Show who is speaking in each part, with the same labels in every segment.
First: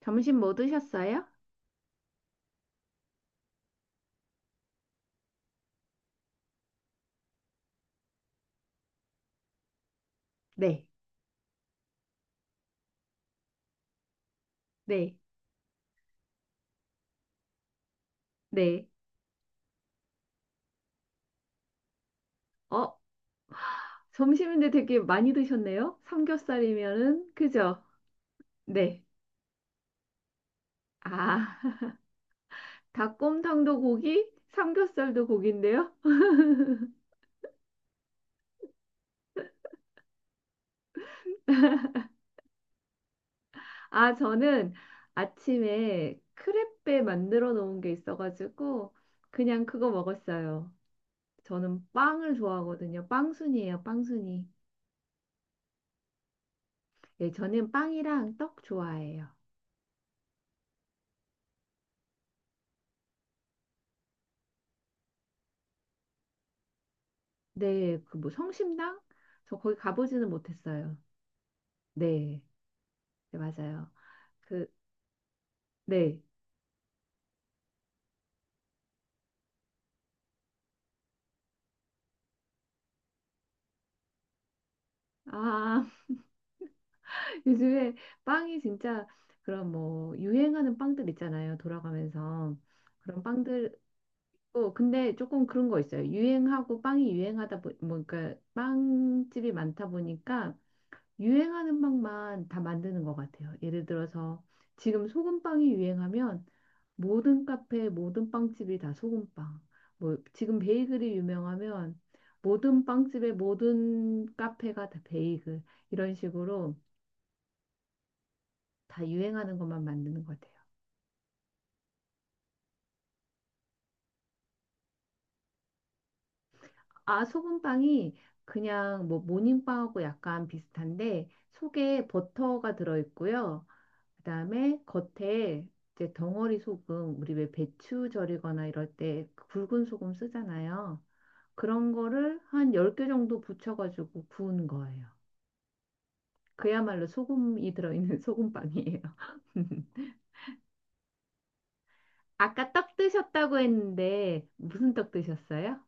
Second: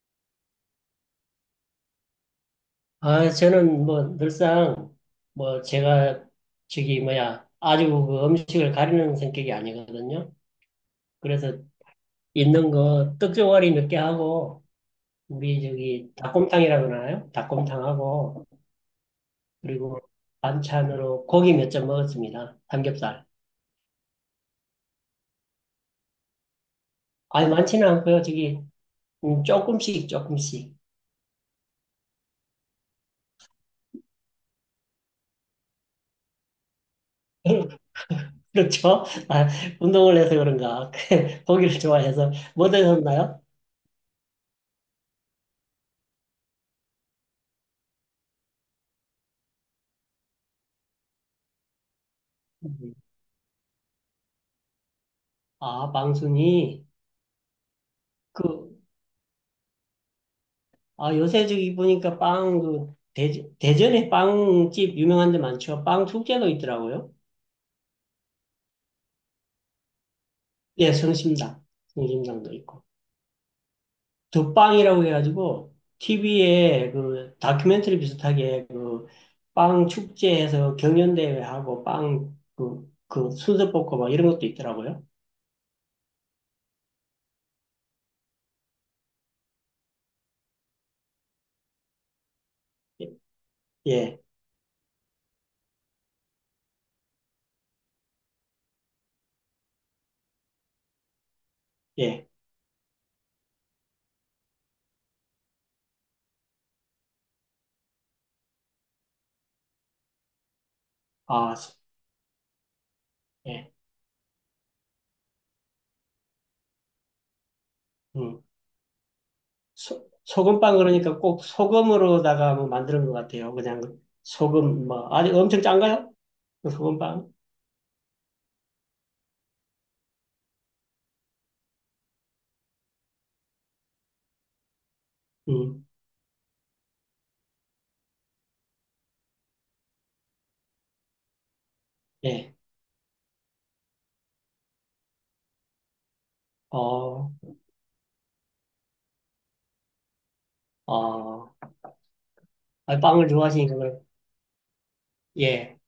Speaker 1: 점심 뭐 드셨어요?
Speaker 2: 아, 저는 뭐 늘상 뭐 제가 저기 뭐야 아주 그 음식을 가리는 성격이 아니거든요.
Speaker 1: 네,
Speaker 2: 그래서 있는 거 떡종아리 몇 개 하고
Speaker 1: 네,
Speaker 2: 우리 저기 닭곰탕이라고 하나요? 닭곰탕하고
Speaker 1: 네.
Speaker 2: 그리고 반찬으로 고기 몇 점 먹었습니다.
Speaker 1: 어,
Speaker 2: 삼겹살.
Speaker 1: 점심인데 되게 많이 드셨네요? 삼겹살이면은,
Speaker 2: 아니
Speaker 1: 그죠?
Speaker 2: 많지는 않고요. 저기
Speaker 1: 네.
Speaker 2: 조금씩 조금씩.
Speaker 1: 아, 닭곰탕도 고기, 삼겹살도 고기인데요?
Speaker 2: 그렇죠? 아, 운동을 해서 그런가 고기를 좋아해서 뭐 드셨나요?
Speaker 1: 아, 저는 아침에 크레페 만들어 놓은 게 있어가지고, 그냥 그거 먹었어요. 저는 빵을 좋아하거든요. 빵순이에요, 빵순이.
Speaker 2: 아, 방순이
Speaker 1: 예, 저는 빵이랑 떡
Speaker 2: 그
Speaker 1: 좋아해요.
Speaker 2: 아, 요새 저기 보니까 빵, 그, 대전에 빵집 유명한 데 많죠. 빵 축제도 있더라고요.
Speaker 1: 네, 그 뭐 성심당? 저 거기 가보지는
Speaker 2: 예,
Speaker 1: 못했어요.
Speaker 2: 성심당.
Speaker 1: 네.
Speaker 2: 성심당도 있고.
Speaker 1: 네, 맞아요. 그,
Speaker 2: 덕빵이라고 해가지고,
Speaker 1: 네.
Speaker 2: TV에 그 다큐멘터리 비슷하게 그 빵 축제에서 경연대회하고 빵 그, 그 순서 뽑고 막 이런 것도 있더라고요.
Speaker 1: 아, 요즘에 빵이 진짜 그런 뭐 유행하는 빵들 있잖아요. 돌아가면서
Speaker 2: 예,
Speaker 1: 그런 빵들.
Speaker 2: 예,
Speaker 1: 어, 근데 조금 그런 거 있어요. 유행하고 빵이 유행하다 보, 뭐, 그러니까 빵집이 많다 보니까 유행하는
Speaker 2: 예.
Speaker 1: 빵만 다 만드는 것 같아요. 예를 들어서 지금 소금빵이 유행하면 모든 카페, 모든 빵집이 다 소금빵. 뭐 지금 베이글이
Speaker 2: 아, 소-
Speaker 1: 유명하면 모든 빵집에
Speaker 2: 예.
Speaker 1: 모든 카페가 다 베이글. 이런 식으로
Speaker 2: 음.
Speaker 1: 다 유행하는 것만
Speaker 2: 소,
Speaker 1: 만드는 것 같아요.
Speaker 2: 소금빵 그러니까 꼭 소금으로다가 뭐 만드는 것 같아요. 그냥 소금, 뭐, 아직 엄청 짠가요? 소금
Speaker 1: 아,
Speaker 2: 빵?
Speaker 1: 소금빵이 그냥 뭐 모닝빵하고 약간 비슷한데 속에 버터가 들어있고요. 그다음에 겉에
Speaker 2: 음,
Speaker 1: 이제 덩어리 소금, 우리 왜 배추 절이거나 이럴 때 굵은 소금 쓰잖아요. 그런 거를
Speaker 2: 예.
Speaker 1: 한 10개 정도 붙여가지고 구운 거예요. 그야말로
Speaker 2: 어,
Speaker 1: 소금이 들어있는 소금빵이에요.
Speaker 2: 어,
Speaker 1: 아까 떡
Speaker 2: 아, 빵을
Speaker 1: 드셨다고
Speaker 2: 좋아하시니까, 그럼,
Speaker 1: 했는데 무슨 떡
Speaker 2: 예.
Speaker 1: 드셨어요?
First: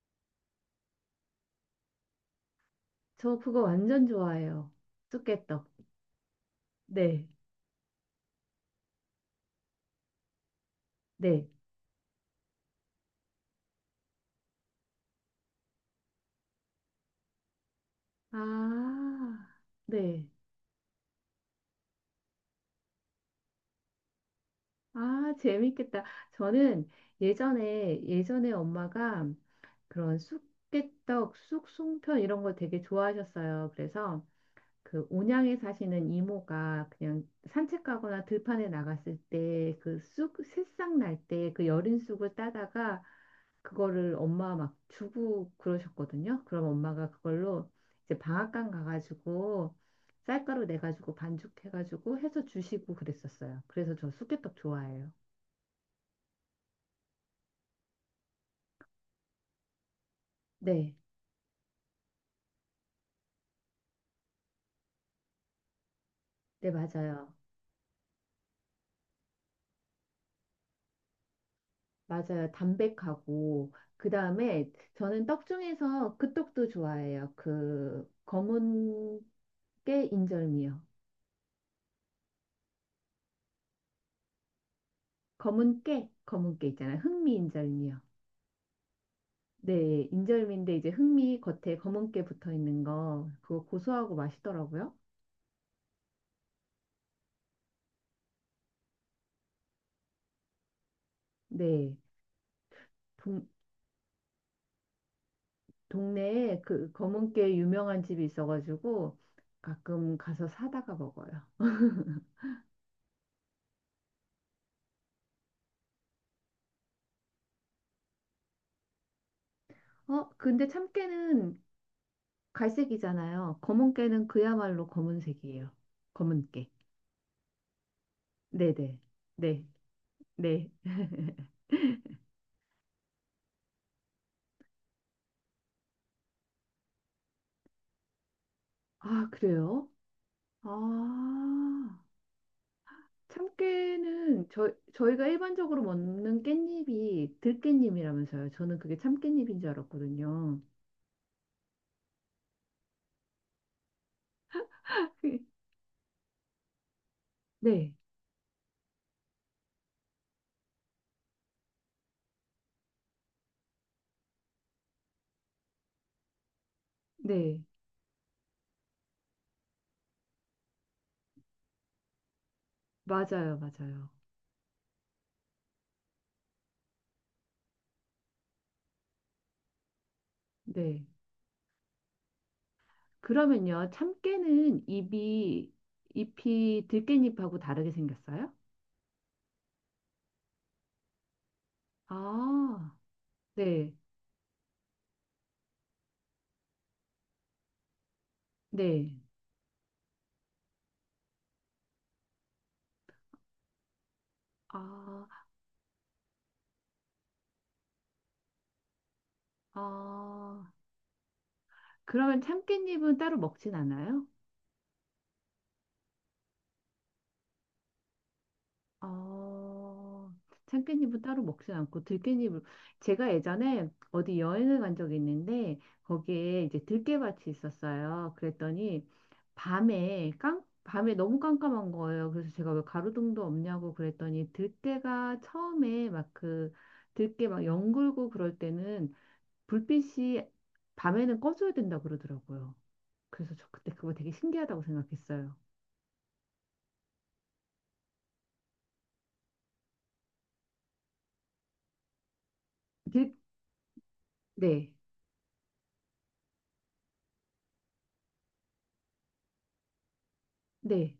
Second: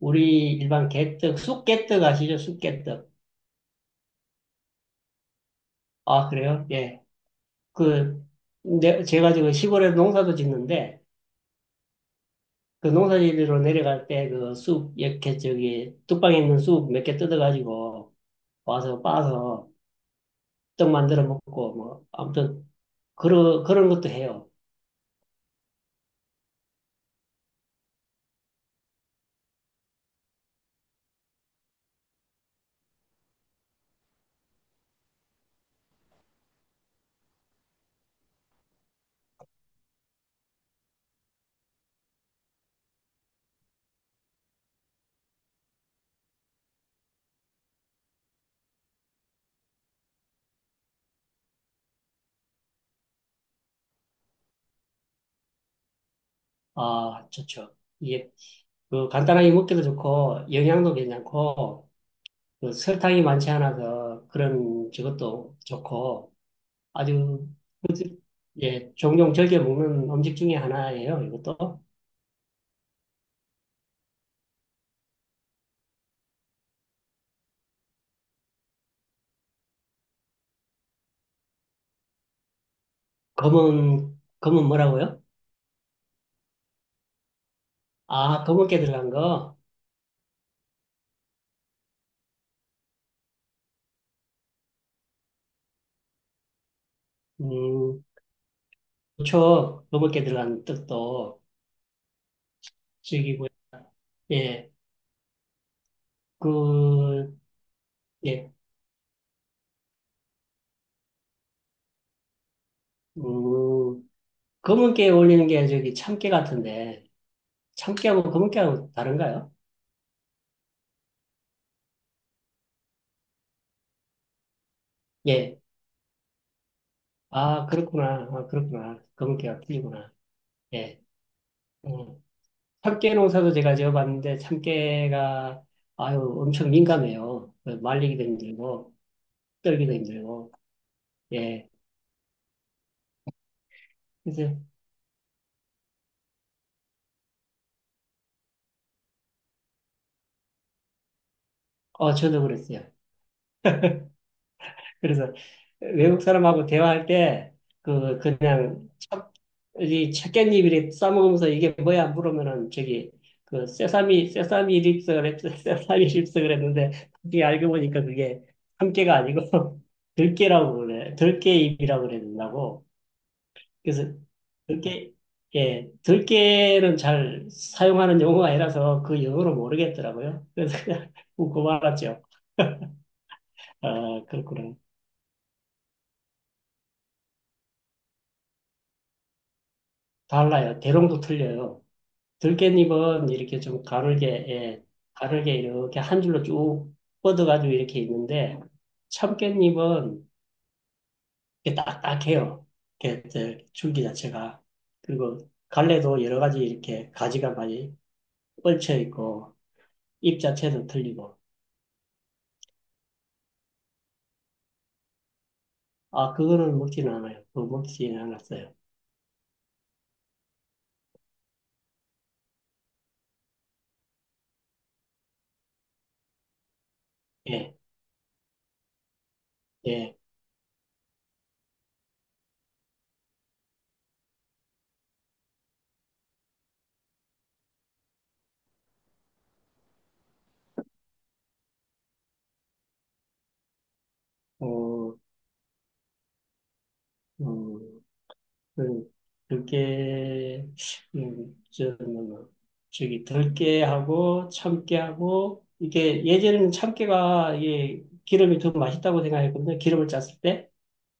Speaker 2: 우리 일반 개떡, 쑥개떡 아시죠? 쑥개떡.
Speaker 1: 저 그거 완전 좋아해요. 쑥개떡.
Speaker 2: 아, 그래요? 예.
Speaker 1: 네,
Speaker 2: 그, 제가 지금 시골에 농사도 짓는데,
Speaker 1: 네.
Speaker 2: 그 농사지리로 내려갈 때 그 쑥, 이렇게 저기, 뚝방에 있는 쑥 몇 개 뜯어가지고 와서
Speaker 1: 아,
Speaker 2: 빻아서
Speaker 1: 네.
Speaker 2: 떡 만들어 먹고, 뭐, 아무튼, 그런, 그런 것도 해요.
Speaker 1: 아, 재밌겠다. 저는 예전에, 예전에 엄마가 그런 쑥개떡, 쑥송편 이런 거 되게 좋아하셨어요. 그래서 그 온양에 사시는 이모가 그냥 산책 가거나 들판에 나갔을 때 그 쑥 새싹 날 때 그 여린 쑥을 따다가 그거를 엄마 막 주고 그러셨거든요. 그럼 엄마가 그걸로 이제 방앗간 가가지고 쌀가루 내가지고 반죽해가지고 해서 주시고 그랬었어요. 그래서 저 쑥개떡 좋아해요.
Speaker 2: 아, 좋죠. 이게, 그, 간단하게 먹기도 좋고, 영양도
Speaker 1: 네,
Speaker 2: 괜찮고, 그 설탕이 많지 않아서 그런 저것도 좋고
Speaker 1: 네, 맞아요.
Speaker 2: 아주 예, 종종 즐겨 먹는 음식 중에 하나예요. 이것도
Speaker 1: 맞아요. 담백하고 그다음에 저는 떡 중에서 그 떡도 좋아해요. 그 검은 깨 인절미요.
Speaker 2: 검은 뭐라고요?
Speaker 1: 검은 깨, 검은 깨 있잖아요. 흑미 인절미요.
Speaker 2: 아, 검은깨 들어간 거.
Speaker 1: 네, 인절미인데 이제 흑미 겉에 검은 깨 붙어 있는 거 그거 고소하고 맛있더라고요.
Speaker 2: 음, 그렇죠. 검은깨 들어간 뜻도
Speaker 1: 네, 동,
Speaker 2: 즐기고 예,
Speaker 1: 동네에 그 검은
Speaker 2: 그
Speaker 1: 깨 유명한 집이
Speaker 2: 예,
Speaker 1: 있어가지고 가끔 가서 사다가 먹어요.
Speaker 2: 음, 검은깨에 올리는 게 저기 참깨 같은데 참깨하고 검은깨하고 다른가요?
Speaker 1: 어, 근데 참깨는 갈색이잖아요. 검은깨는 그야말로
Speaker 2: 예,
Speaker 1: 검은색이에요. 검은깨.
Speaker 2: 아 그렇구나, 아
Speaker 1: 네네.
Speaker 2: 그렇구나, 검은깨가
Speaker 1: 네.
Speaker 2: 틀리구나.
Speaker 1: 네.
Speaker 2: 예. 음, 참깨 농사도 제가 지어봤는데 참깨가 아유 엄청 민감해요. 말리기도 힘들고
Speaker 1: 아, 그래요?
Speaker 2: 떨기도 힘들고 예
Speaker 1: 아, 참깨는
Speaker 2: 그래서
Speaker 1: 저, 저희가 일반적으로 먹는 깻잎이 들깻잎이라면서요. 저는 그게 참깻잎인 줄 알았거든요.
Speaker 2: 어 저도 그랬어요. 그래서 외국 사람하고 대화할 때
Speaker 1: 네.
Speaker 2: 그 그냥 참- 이 참깨잎이래 싸먹으면서 이게 뭐야 물으면은 저기 그 세사미 세사미 립스 그랬 세사미 립스 그랬는데 그게
Speaker 1: 네.
Speaker 2: 알고 보니까 그게 참깨가 아니고 들깨라고 그래 들깨잎이라고 그랬다고.
Speaker 1: 맞아요.
Speaker 2: 그래서
Speaker 1: 맞아요.
Speaker 2: 들깨, 예, 들깨는 잘 사용하는 용어가 아니라서 그 영어를 모르겠더라고요. 그래서
Speaker 1: 네.
Speaker 2: 그냥 웃고 말았죠.
Speaker 1: 그러면요.
Speaker 2: 아, 그렇구나.
Speaker 1: 참깨는 잎이, 잎이 들깻잎하고 다르게 생겼어요?
Speaker 2: 달라요. 대롱도 틀려요.
Speaker 1: 아,
Speaker 2: 들깨잎은 이렇게 좀
Speaker 1: 네.
Speaker 2: 가늘게, 예, 가늘게 이렇게 한 줄로 쭉 뻗어가지고 이렇게 있는데,
Speaker 1: 네.
Speaker 2: 참깨잎은 이렇게 딱딱해요. 이렇게 저 줄기 자체가.
Speaker 1: 아.
Speaker 2: 그리고 갈래도 여러 가지 이렇게 가지가 많이 뻗쳐 있고, 잎
Speaker 1: 아,
Speaker 2: 자체도 틀리고.
Speaker 1: 그러면 참깨잎은 따로 먹진 않아요?
Speaker 2: 아, 그거는 먹지는 않아요. 그거 먹지는 않았어요.
Speaker 1: 아, 참깨잎은 따로 먹진 않고 들깨잎을 제가 예전에 어디 여행을 간 적이 있는데 거기에 이제 들깨밭이
Speaker 2: 예,
Speaker 1: 있었어요. 그랬더니
Speaker 2: 예.
Speaker 1: 밤에 깜 밤에 너무 깜깜한 거예요. 그래서 제가 왜 가로등도 없냐고 그랬더니 들깨가 처음에 막 그 들깨 막 연글고 그럴 때는 불빛이 밤에는 꺼져야 된다 그러더라고요. 그래서 저 그때 그거 되게
Speaker 2: 어,
Speaker 1: 신기하다고
Speaker 2: 어,
Speaker 1: 생각했어요.
Speaker 2: 그, 그게, 저 뭐, 저기,
Speaker 1: 네,
Speaker 2: 덜게 하고,
Speaker 1: 네,
Speaker 2: 참게 하고, 이게, 예전에는 참깨가, 이게, 기름이 더 맛있다고 생각했거든요. 기름을 짰을 때.
Speaker 1: 네,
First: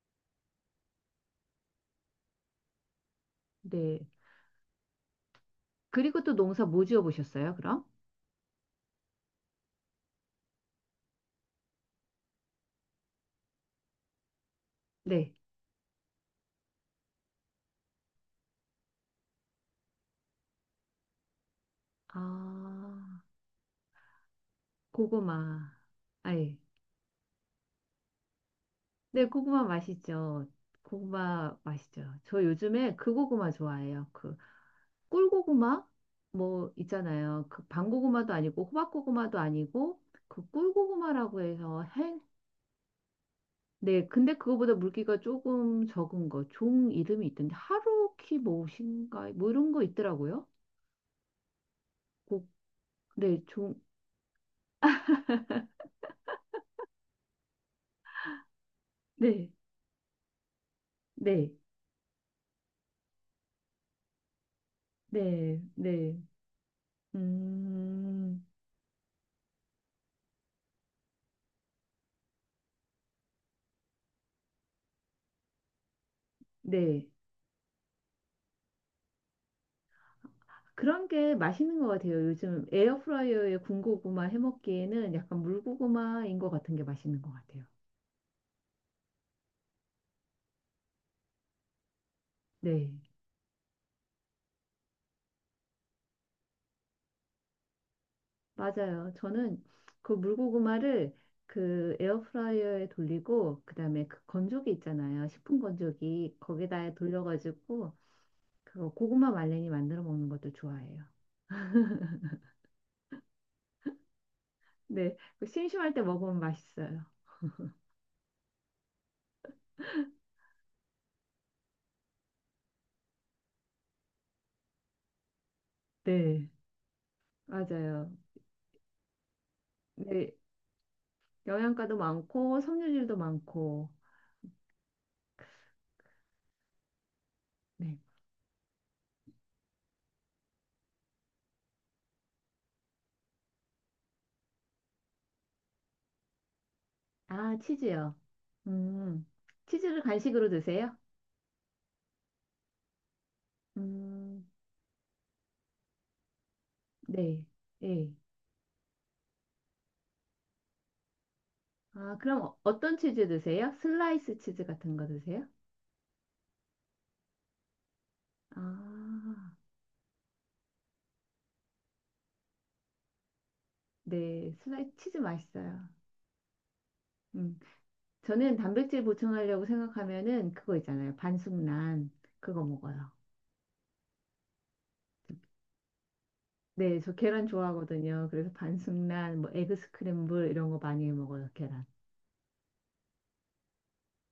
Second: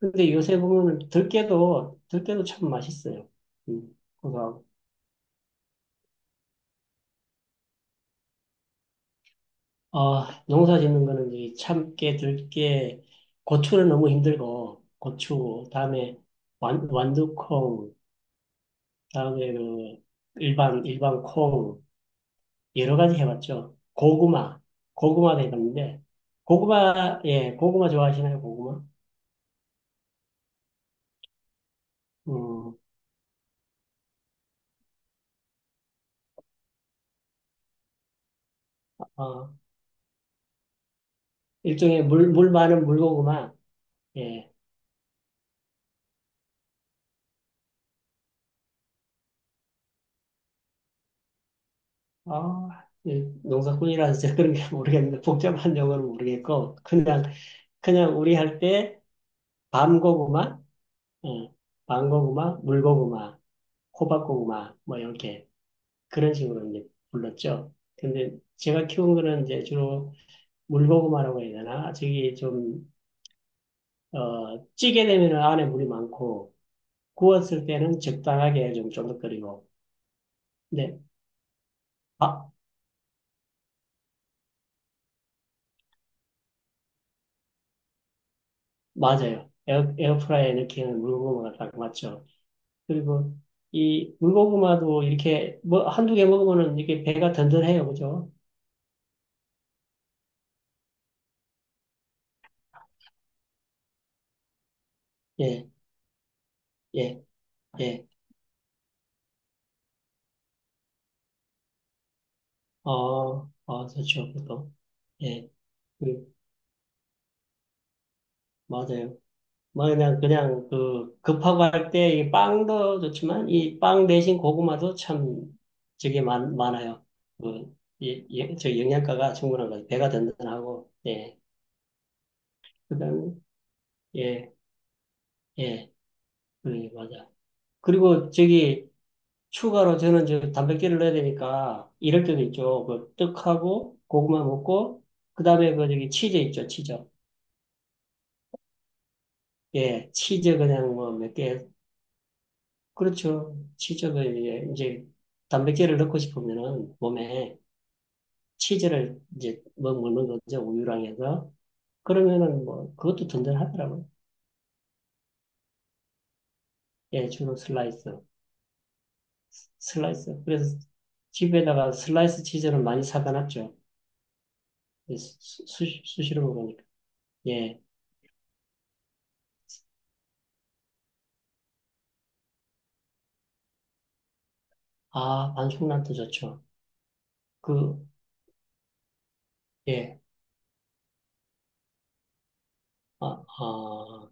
Speaker 2: 근데 요새 보면 들깨도 참 맛있어요.
Speaker 1: 네.
Speaker 2: 그거
Speaker 1: 그리고 또 농사 뭐 지어 보셨어요, 그럼?
Speaker 2: 어, 농사 짓는 거는 이 참깨, 들깨, 고추는 너무 힘들고,
Speaker 1: 네.
Speaker 2: 고추, 다음에 완두콩, 다음에 그 일반 콩,
Speaker 1: 아,
Speaker 2: 여러 가지 해봤죠. 고구마, 고구마도
Speaker 1: 고구마.
Speaker 2: 해봤는데,
Speaker 1: 아예.
Speaker 2: 고구마, 예, 고구마 좋아하시나요, 고구마?
Speaker 1: 네, 고구마 맛있죠. 고구마 맛있죠. 저
Speaker 2: 음,
Speaker 1: 요즘에 그 고구마 좋아해요. 그 꿀고구마 뭐 있잖아요. 그 밤고구마도 아니고 호박고구마도
Speaker 2: 어,
Speaker 1: 아니고 그 꿀고구마라고 해서
Speaker 2: 일종의
Speaker 1: 해.
Speaker 2: 물 많은 물고구마,
Speaker 1: 네, 근데
Speaker 2: 예,
Speaker 1: 그거보다 물기가 조금 적은 거, 종 이름이 있던데 하루키 무엇인가 뭐 이런 거 있더라고요. 고-
Speaker 2: 어, 이
Speaker 1: 네, 종
Speaker 2: 농사꾼이라서 제가 그런 게 모르겠는데, 복잡한 용어는 모르겠고, 그냥, 그냥 우리 할 때,
Speaker 1: 네,
Speaker 2: 밤고구마,
Speaker 1: 네,
Speaker 2: 예, 망고구마, 물고구마, 호박고구마, 뭐 이렇게
Speaker 1: 네, 네.
Speaker 2: 그런 식으로 이제 불렀죠. 근데
Speaker 1: 음,
Speaker 2: 제가 키운 거는 이제 주로 물고구마라고 해야 되나? 저기 좀, 어, 찌게 되면 안에 물이 많고,
Speaker 1: 네.
Speaker 2: 구웠을 때는 적당하게 좀 쫀득거리고. 네,
Speaker 1: 그런 게 맛있는 것 같아요.
Speaker 2: 아,
Speaker 1: 요즘 에어프라이어에 군고구마 해먹기에는 약간 물고구마인 것 같은 게 맛있는 것 같아요.
Speaker 2: 맞아요. 에어프라이에 넣기에는 물고구마가 딱 맞죠.
Speaker 1: 네,
Speaker 2: 그리고 이 물고구마도 이렇게 뭐 한두 개 먹으면은 이게 배가 든든해요. 그죠?
Speaker 1: 맞아요. 저는 그 물고구마를 그 에어프라이어에 돌리고 그다음에 그 건조기 있잖아요. 식품
Speaker 2: 예,
Speaker 1: 건조기 거기다
Speaker 2: 예,
Speaker 1: 돌려가지고
Speaker 2: 예.
Speaker 1: 그거 고구마 말랭이 만들어 먹는 것도 좋아해요.
Speaker 2: 아, 아, 좋죠, 그것도.
Speaker 1: 네, 그
Speaker 2: 예,
Speaker 1: 심심할 때
Speaker 2: 그,
Speaker 1: 먹으면 맛있어요.
Speaker 2: 맞아요. 뭐, 그냥, 그냥, 그, 급하고 할 때 이 빵도 좋지만, 이 빵 대신 고구마도 참, 저게
Speaker 1: 네,
Speaker 2: 많, 많아요. 그,
Speaker 1: 맞아요.
Speaker 2: 예, 예, 저 영양가가 충분한 거예요. 배가
Speaker 1: 네,
Speaker 2: 든든하고, 예.
Speaker 1: 영양가도 많고
Speaker 2: 그
Speaker 1: 섬유질도
Speaker 2: 다음에,
Speaker 1: 많고.
Speaker 2: 예, 예, 그, 맞아.
Speaker 1: 네.
Speaker 2: 그리고 저기, 추가로 저는 저 단백질을 넣어야 되니까, 이럴 때도 있죠. 그, 떡하고, 고구마 먹고, 그 다음에 그 저기 치즈 있죠, 치즈.
Speaker 1: 아, 치즈요. 음. 치즈를
Speaker 2: 예,
Speaker 1: 간식으로
Speaker 2: 치즈 그냥
Speaker 1: 드세요?
Speaker 2: 뭐 몇개 그렇죠. 치즈를
Speaker 1: 음.
Speaker 2: 이제 단백질을 넣고 싶으면은
Speaker 1: 네.
Speaker 2: 몸에
Speaker 1: 예.
Speaker 2: 치즈를 이제 뭐 먹는 거죠. 우유랑 해서.
Speaker 1: 아, 그럼 어-
Speaker 2: 그러면은 뭐
Speaker 1: 어떤 치즈
Speaker 2: 그것도
Speaker 1: 드세요?
Speaker 2: 든든하더라고요.
Speaker 1: 슬라이스 치즈 같은 거 드세요?
Speaker 2: 예, 주로 슬라이스.
Speaker 1: 아.
Speaker 2: 슬라이스. 그래서 집에다가 슬라이스 치즈를 많이 사다 놨죠.
Speaker 1: 네. 슬라이스
Speaker 2: 예,
Speaker 1: 치즈
Speaker 2: 수,
Speaker 1: 맛있어요.
Speaker 2: 수, 수시로 먹으니까.
Speaker 1: 음.
Speaker 2: 예.
Speaker 1: 저는 단백질 보충하려고 생각하면은 그거 있잖아요. 반숙란 그거 먹어요.
Speaker 2: 아, 반숙란도 좋죠.
Speaker 1: 네, 저 계란
Speaker 2: 그,
Speaker 1: 좋아하거든요. 그래서 반숙란, 뭐 에그
Speaker 2: 예.
Speaker 1: 스크램블 이런 거 많이 먹어요, 계란.
Speaker 2: 아, 아.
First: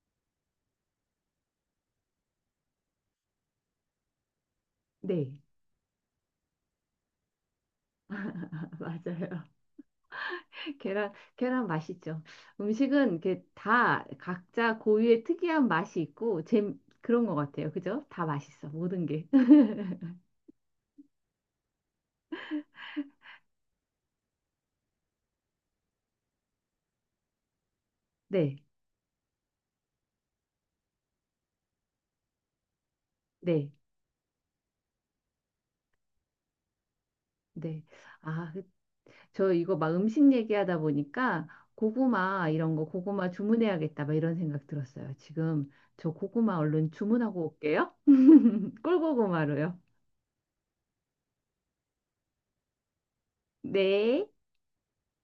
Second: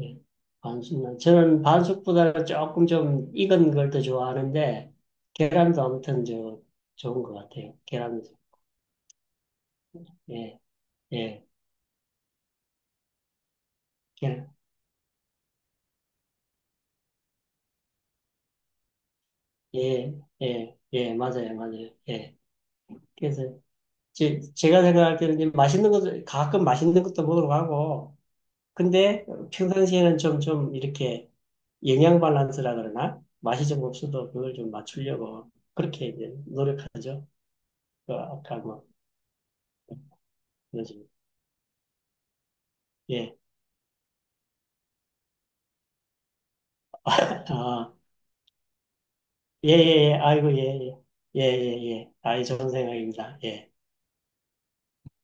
Speaker 2: 예. 반숙 저는 반숙보다 조금 좀 익은 걸 더 좋아하는데,
Speaker 1: 네,
Speaker 2: 계란도 아무튼 저, 좋은 것 같아요. 계란도.
Speaker 1: 맞아요.
Speaker 2: 예,
Speaker 1: 계란,
Speaker 2: 예,
Speaker 1: 계란 맛있죠. 음식은 이렇게 다
Speaker 2: 계란.
Speaker 1: 각자 고유의 특이한 맛이 있고, 제 그런 것 같아요. 그죠? 다 맛있어. 모든 게.
Speaker 2: 예, 예, 예, 맞아요, 맞아요. 예. 그래서 제가 생각할 때는 이제 맛있는 것도, 가끔 맛있는 것도 먹으러 가고,
Speaker 1: 네,
Speaker 2: 근데 평상시에는 좀, 좀 이렇게 영양 밸런스라 그러나, 맛이
Speaker 1: 네,
Speaker 2: 좀 없어도 그걸 좀 맞추려고 그렇게 이제 노력하죠.
Speaker 1: 네.
Speaker 2: 그
Speaker 1: 아,
Speaker 2: 아까
Speaker 1: 그-
Speaker 2: 뭐,
Speaker 1: 저 이거 막 음식 얘기하다
Speaker 2: 그러지.
Speaker 1: 보니까 고구마 이런 거 고구마
Speaker 2: 예.
Speaker 1: 주문해야겠다. 막 이런 생각 들었어요. 지금 저 고구마 얼른 주문하고
Speaker 2: 아.
Speaker 1: 올게요.
Speaker 2: 예, 예,
Speaker 1: 꿀고구마로요.
Speaker 2: 예. 아이고, 예, 예. 예, 예, 예. 아이, 좋은 생각입니다. 예.
Speaker 1: 네.